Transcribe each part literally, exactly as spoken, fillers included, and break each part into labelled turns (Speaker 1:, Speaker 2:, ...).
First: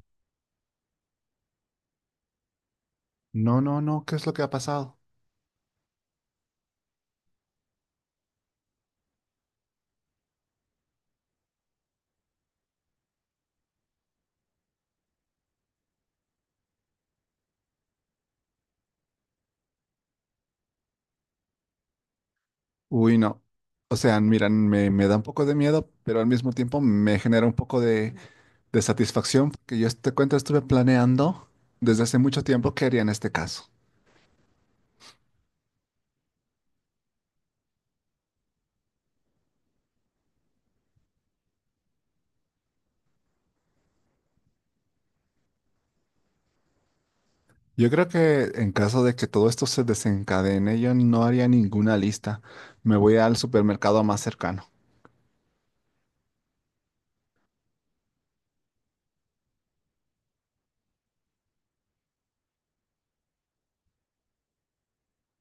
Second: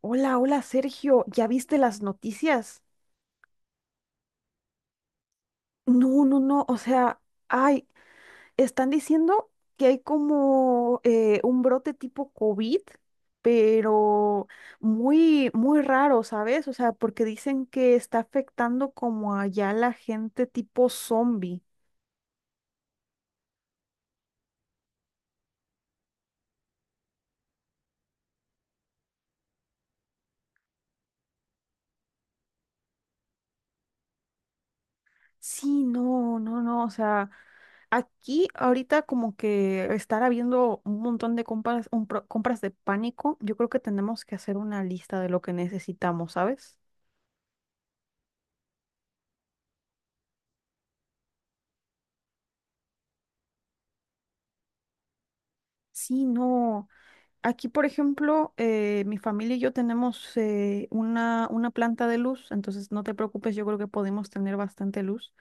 Speaker 1: Hola, hola Sergio, ¿ya viste las noticias?
Speaker 2: No, no, no, ¿qué es lo que ha pasado?
Speaker 1: No, no, no, o sea, ay, están diciendo que hay como eh, un brote tipo COVID, pero muy, muy raro, ¿sabes? O sea, porque dicen que está afectando como allá la gente tipo zombie.
Speaker 2: Uy, no. O sea, miran, me, me da un poco de miedo, pero al mismo tiempo me genera un poco de, de satisfacción, porque yo te cuento, estuve planeando desde hace mucho tiempo qué haría en este caso.
Speaker 1: Sí, no, no, no, o sea, aquí ahorita como que estar habiendo un montón de compras, un pro- compras de pánico, yo creo que tenemos que hacer una lista de lo que necesitamos, ¿sabes?
Speaker 2: Yo creo que en caso de que todo esto se desencadene, yo no haría ninguna lista. Me voy al supermercado más cercano.
Speaker 1: Sí, no. Aquí, por ejemplo, eh, mi familia y yo tenemos eh, una, una planta de luz, entonces no te preocupes, yo creo que podemos tener bastante luz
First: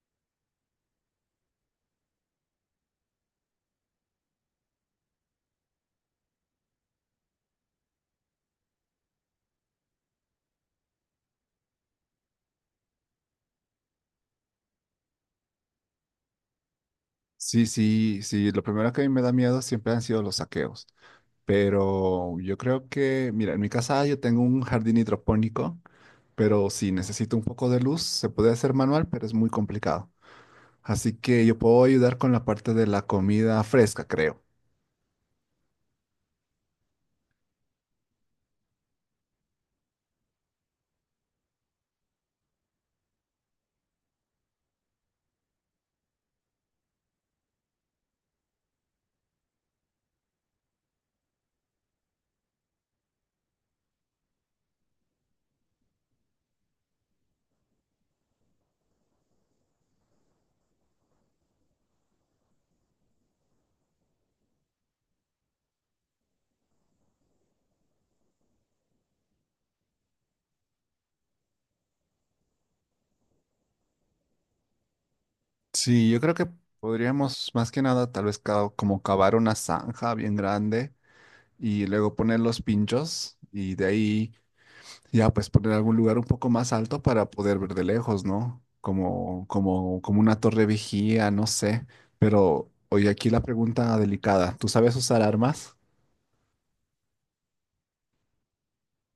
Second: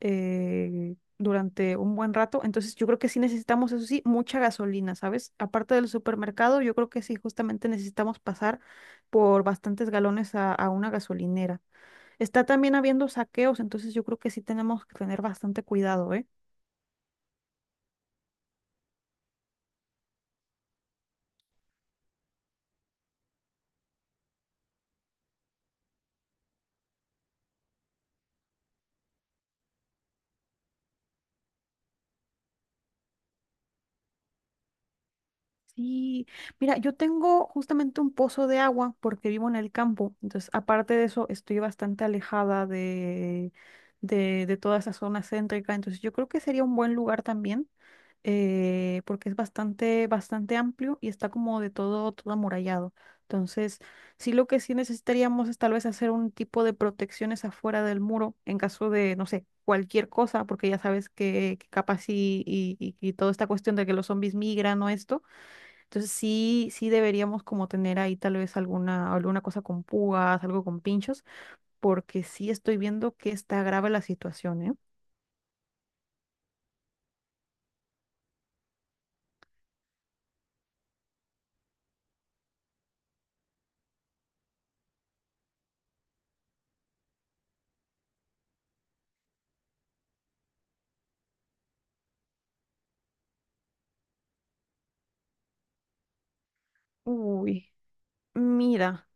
Speaker 1: eh, durante un buen rato. Entonces yo creo que sí necesitamos, eso sí, mucha gasolina, ¿sabes? Aparte del supermercado, yo creo que sí, justamente necesitamos pasar por bastantes galones a, a una gasolinera. Está también habiendo saqueos, entonces yo creo que sí tenemos que tener bastante cuidado, ¿eh?
Speaker 2: Sí, sí, sí, lo primero que a mí me da miedo siempre han sido los saqueos. Pero yo creo que, mira, en mi casa yo tengo un jardín hidropónico, pero si necesito un poco de luz, se puede hacer manual, pero es muy complicado. Así que yo puedo ayudar con la parte de la comida fresca, creo.
Speaker 1: Sí, mira, yo tengo justamente un pozo de agua porque vivo en el campo, entonces aparte de eso estoy bastante alejada de, de, de toda esa zona céntrica, entonces yo creo que sería un buen lugar también eh, porque es bastante, bastante amplio y está como de todo, todo amurallado. Entonces, sí lo que sí necesitaríamos es tal vez hacer un tipo de protecciones afuera del muro en caso de, no sé, cualquier cosa, porque ya sabes que, que capaz y, y, y y toda esta cuestión de que los zombies migran o esto. Entonces sí, sí deberíamos como tener ahí tal vez alguna, alguna cosa con púas, algo con pinchos, porque sí estoy viendo que está grave la situación, ¿eh?
Speaker 2: Sí, yo creo que podríamos más que nada tal vez ca- como cavar una zanja bien grande y luego poner los pinchos y de ahí ya pues poner algún lugar un poco más alto para poder ver de lejos, ¿no? Como, como, como una torre vigía, no sé. Pero oye, aquí la pregunta delicada, ¿tú sabes usar armas?
Speaker 1: Uy, mira.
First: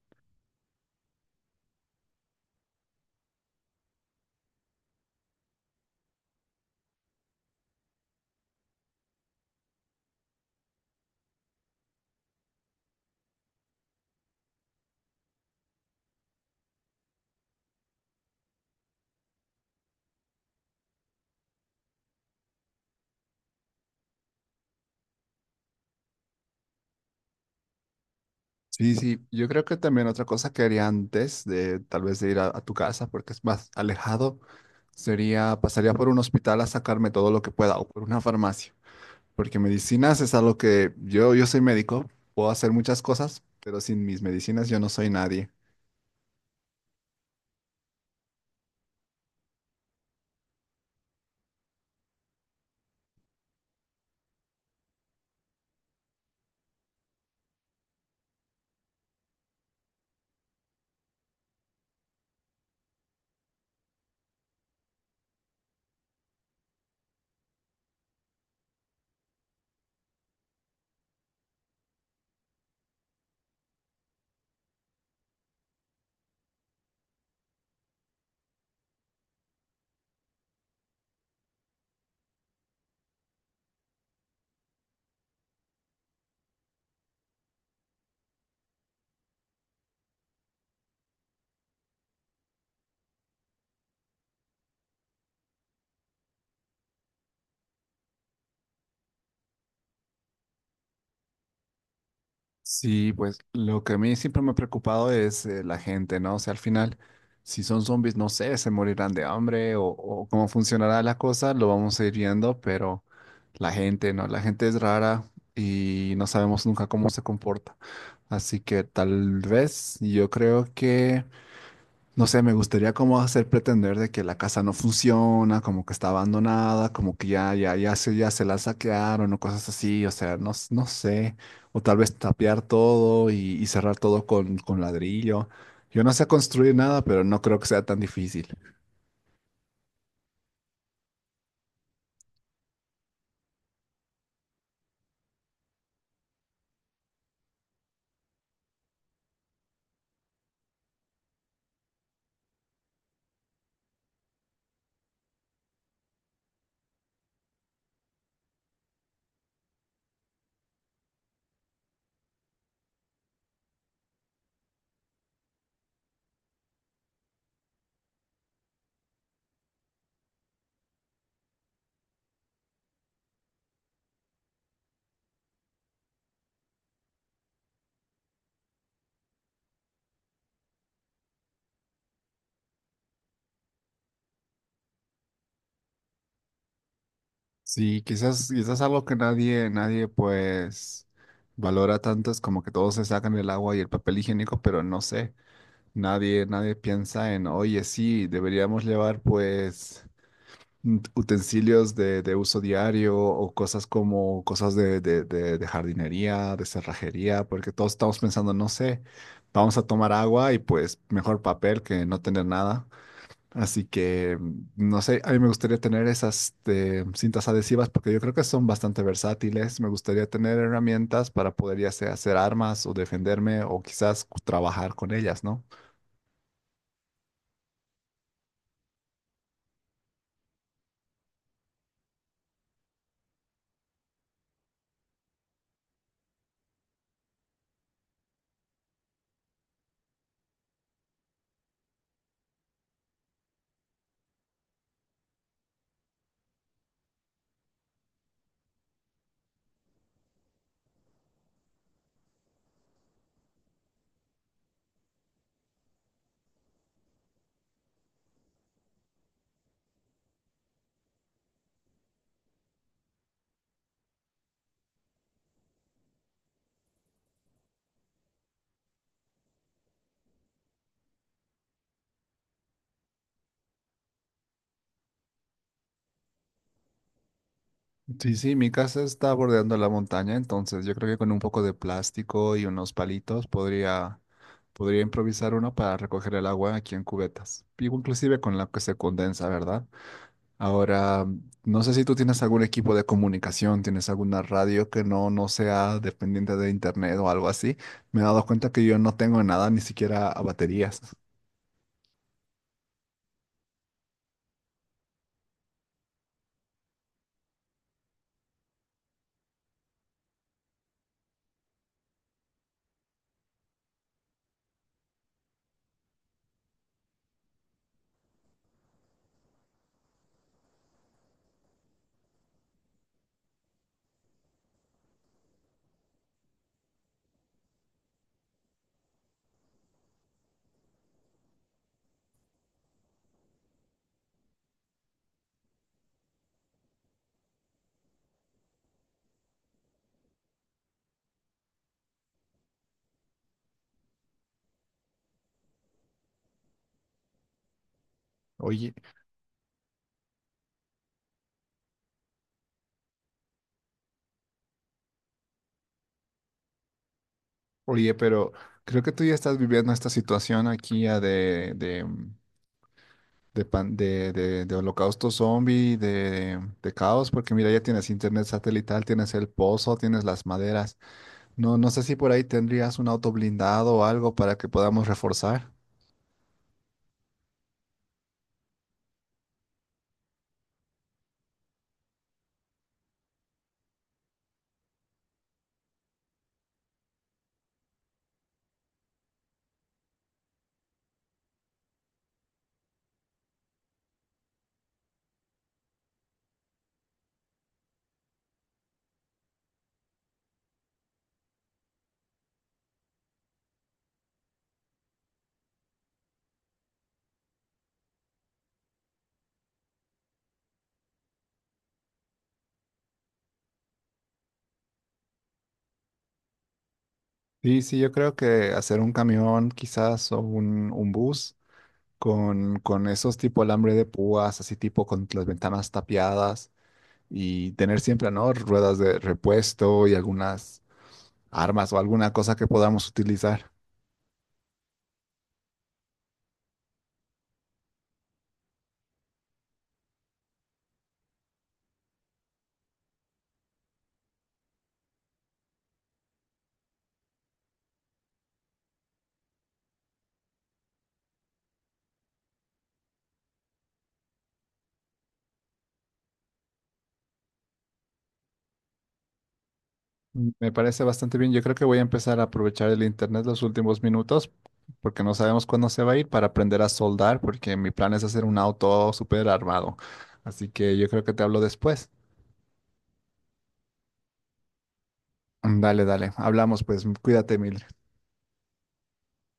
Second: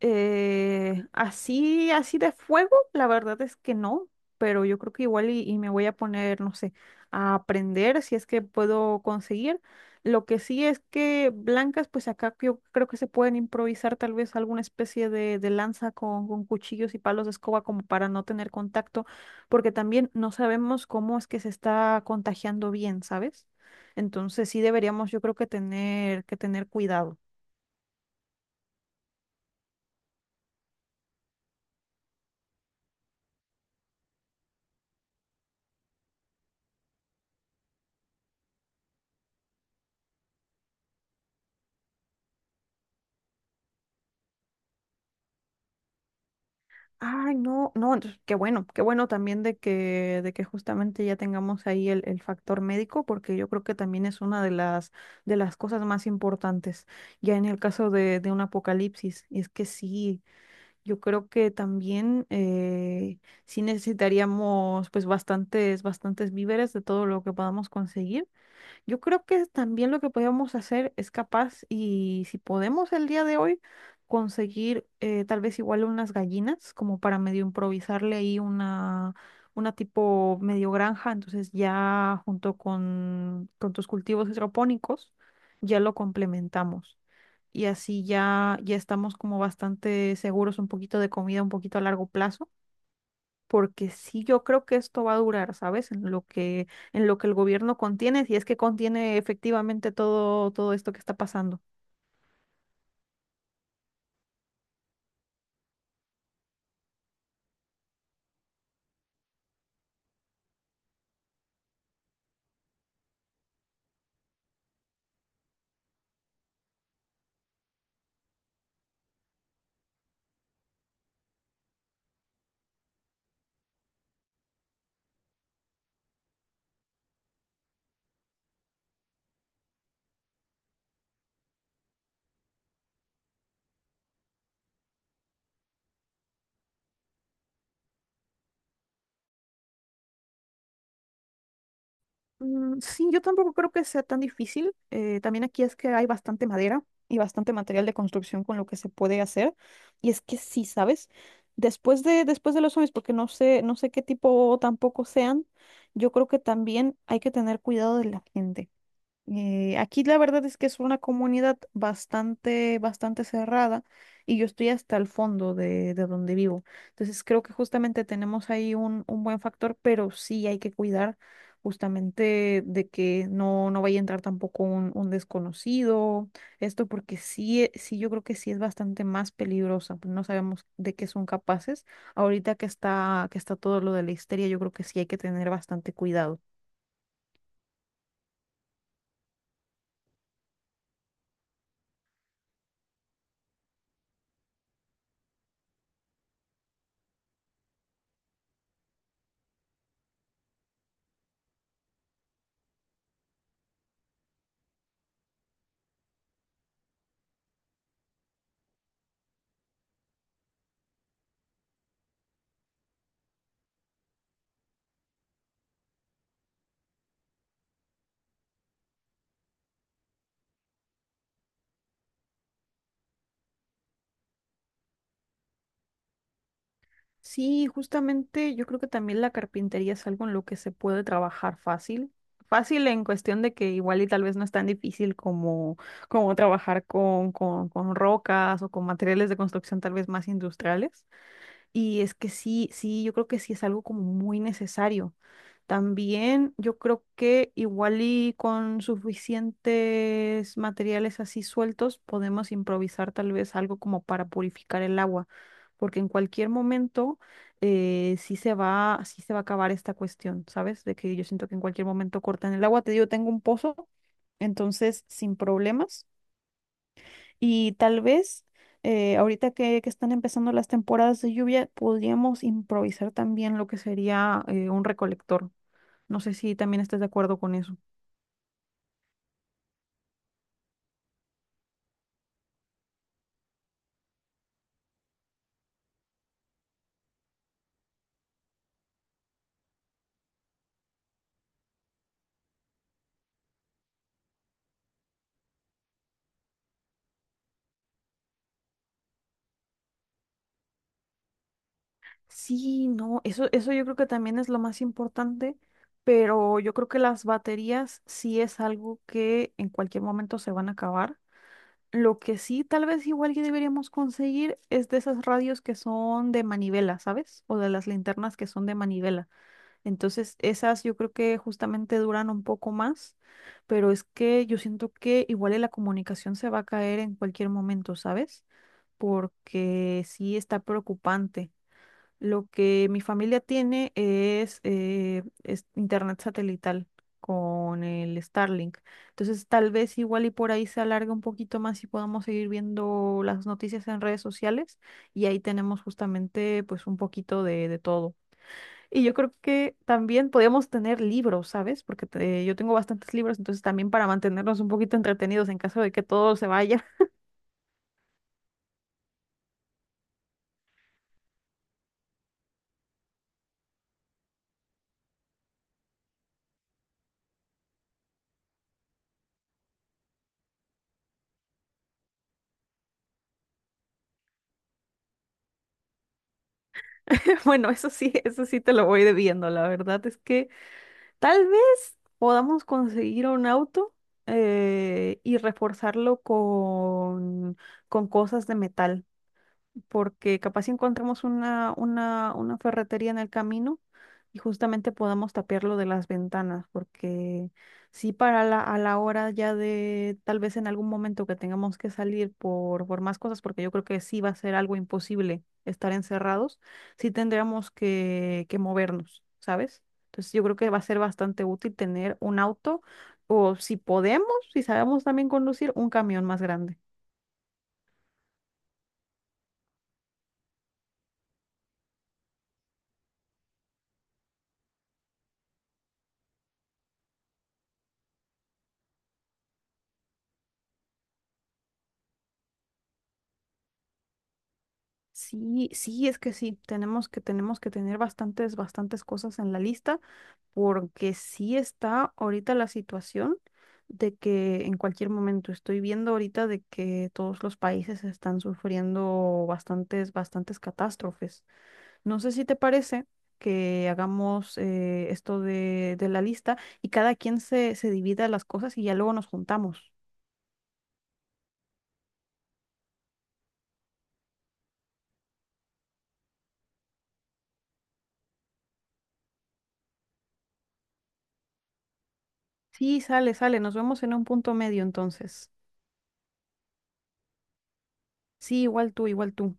Speaker 1: Eh, así, así de fuego, la verdad es que no, pero yo creo que igual y, y me voy a poner, no sé, a aprender si es que puedo conseguir. Lo que sí es que blancas, pues acá yo creo que se pueden improvisar tal vez alguna especie de, de lanza con, con cuchillos y palos de escoba como para no tener contacto, porque también no sabemos cómo es que se está contagiando bien, ¿sabes? Entonces sí deberíamos, yo creo que tener, que tener cuidado.
Speaker 2: Sí, sí, yo creo que también otra cosa que haría antes de tal vez de ir a, a tu casa, porque es más alejado, sería pasaría por un hospital a sacarme todo lo que pueda o por una farmacia, porque medicinas es algo que yo, yo soy médico, puedo hacer muchas cosas, pero sin mis medicinas yo no soy nadie.
Speaker 1: Ay, no, no, entonces, qué bueno, qué bueno también de que, de que justamente ya tengamos ahí el, el factor médico, porque yo creo que también es una de las, de las cosas más importantes, ya en el caso de, de un apocalipsis. Y es que sí, yo creo que también eh, sí necesitaríamos pues bastantes, bastantes víveres de todo lo que podamos conseguir. Yo creo que también lo que podemos hacer es capaz, y si podemos el día de hoy, conseguir eh, tal vez igual unas gallinas, como para medio improvisarle ahí una, una tipo medio granja, entonces ya junto con, con tus cultivos hidropónicos, ya lo complementamos. Y así ya, ya estamos como bastante seguros un poquito de comida, un poquito a largo plazo porque sí yo creo que esto va a durar, ¿sabes? En lo que, en lo que el gobierno contiene, si es que contiene efectivamente todo, todo esto que está pasando.
Speaker 2: Sí, pues lo que a mí siempre me ha preocupado es eh, la gente, ¿no? O sea, al final, si son zombies, no sé, se morirán de hambre o, o cómo funcionará la cosa, lo vamos a ir viendo, pero la gente, ¿no? La gente es rara y no sabemos nunca cómo se comporta. Así que tal vez yo creo que no sé, me gustaría como hacer pretender de que la casa no funciona, como que está abandonada, como que ya, ya, ya se, ya se la saquearon o cosas así, o sea, no, s- no sé. O tal vez tapiar todo y, y cerrar todo con, con ladrillo. Yo no sé construir nada, pero no creo que sea tan difícil.
Speaker 1: Mm, sí, yo tampoco creo que sea tan difícil. Eh, también aquí es que hay bastante madera y bastante material de construcción con lo que se puede hacer. Y es que sí, ¿sabes? Después de, después de los zombies, porque no sé, no sé qué tipo tampoco sean, yo creo que también hay que tener cuidado de la gente. Eh, aquí la verdad es que es una comunidad bastante, bastante cerrada y yo estoy hasta el fondo de, de donde vivo. Entonces creo que justamente tenemos ahí un, un buen factor, pero sí hay que cuidar justamente de que no, no vaya a entrar tampoco un, un desconocido, esto porque sí, e- sí yo creo que sí es bastante más peligrosa, pues no sabemos de qué son capaces. Ahorita que está, que está todo lo de la histeria, yo creo que sí hay que tener bastante cuidado.
Speaker 2: Sí, quizás, quizás algo que nadie, nadie pues valora tanto es como que todos se sacan el agua y el papel higiénico, pero no sé, nadie, nadie piensa en, oye, sí, deberíamos llevar pues mm, utensilios de, de uso diario o cosas como cosas de, de- de- de jardinería, de cerrajería, porque todos estamos pensando, no sé, vamos a tomar agua y pues mejor papel que no tener nada. Así que, mm, no sé, a mí me gustaría tener esas este, cintas adhesivas porque yo creo que son bastante versátiles. Me gustaría tener herramientas para poder ya sea hacer armas o defenderme o quizás trabajar con ellas, ¿no?
Speaker 1: Sí, justamente yo creo que también la carpintería es algo en lo que se puede trabajar fácil. Fácil en cuestión de que igual y tal vez no es tan difícil como, como trabajar con, con, con rocas o con materiales de construcción tal vez más industriales. Y es que sí, sí, yo creo que sí es algo como muy necesario. También yo creo que igual y con suficientes materiales así sueltos podemos improvisar tal vez algo como para purificar el agua, porque en cualquier momento eh, sí se va, sí se va a acabar esta cuestión, ¿sabes? De que yo siento que en cualquier momento cortan el agua. Te digo, tengo un pozo, entonces sin problemas. Y tal vez eh, ahorita que, que están empezando las temporadas de lluvia, podríamos improvisar también lo que sería eh, un recolector. No sé si también estás de acuerdo con eso.
Speaker 2: Sí, sí, mi casa está bordeando la montaña, entonces yo creo que con un poco de plástico y unos palitos podría, podría improvisar uno para recoger el agua aquí en cubetas, y inclusive con la que se condensa, ¿verdad? Ahora, no sé si tú tienes algún equipo de comunicación, tienes alguna radio que no, no sea dependiente de internet o algo así. Me he dado cuenta que yo no tengo nada, ni siquiera a baterías.
Speaker 1: Sí, no, eso, eso yo creo que también es lo más importante, pero yo creo que las baterías sí es algo que en cualquier momento se van a acabar. Lo que sí, tal vez igual que deberíamos conseguir es de esas radios que son de manivela, ¿sabes? O de las linternas que son de manivela. Entonces, esas yo creo que justamente duran un poco más, pero es que yo siento que igual y la comunicación se va a caer en cualquier momento, ¿sabes? Porque sí está preocupante. Lo que mi familia tiene es, eh, es internet satelital con el Starlink. Entonces, tal vez igual y por ahí se alargue un poquito más y podamos seguir viendo las noticias en redes sociales y ahí tenemos justamente pues un poquito de, de todo.
Speaker 2: Oye,
Speaker 1: Y yo creo que también podríamos tener libros, ¿sabes? Porque te- yo tengo bastantes libros, entonces también para mantenernos un poquito entretenidos en caso de que todo se vaya.
Speaker 2: oye, pero creo que tú ya estás viviendo esta situación aquí ya de, de de, pan- de, de, de holocausto zombie, de, de caos, porque mira, ya tienes internet satelital, tienes el pozo, tienes las maderas. No, no sé si por ahí tendrías un auto blindado o algo para que podamos reforzar.
Speaker 1: Bueno, eso sí, eso sí te lo voy debiendo. La verdad es que tal vez podamos conseguir un auto eh, y reforzarlo con, con cosas de metal porque capaz si encontramos una, una, una ferretería en el camino y justamente podamos tapiarlo de las ventanas, porque sí para la, a la hora ya de tal vez en algún momento que tengamos que salir por, por más cosas, porque yo creo que sí va a ser algo imposible estar encerrados, sí tendríamos que, que movernos, ¿sabes? Entonces yo creo que va a ser bastante útil tener un auto o si podemos, si sabemos también conducir, un camión más grande.
Speaker 2: Sí, sí, yo creo que hacer un camión quizás o un, un bus con, con esos tipo alambre de púas, así tipo con las ventanas tapiadas y tener siempre, ¿no? Ruedas de repuesto y algunas armas o alguna cosa que podamos utilizar.
Speaker 1: Sí, sí, es que sí, tenemos que, tenemos que tener bastantes, bastantes cosas en la lista, porque sí está ahorita la situación de que en cualquier momento estoy viendo ahorita de que todos los países están sufriendo bastantes, bastantes catástrofes. No sé si te parece que hagamos eh, esto de, de la lista y cada quien se, se divida las cosas y ya luego nos juntamos.
Speaker 2: Me parece bastante bien. Yo creo que voy a empezar a aprovechar el internet los últimos minutos porque no sabemos cuándo se va a ir, para aprender a soldar, porque mi plan es hacer un auto súper armado. Así que yo creo que te hablo después.
Speaker 1: Sí, sale, sale, nos vemos en un punto medio entonces.
Speaker 2: Dale, dale. Hablamos pues. Cuídate mil.
Speaker 1: Sí, igual tú, igual tú.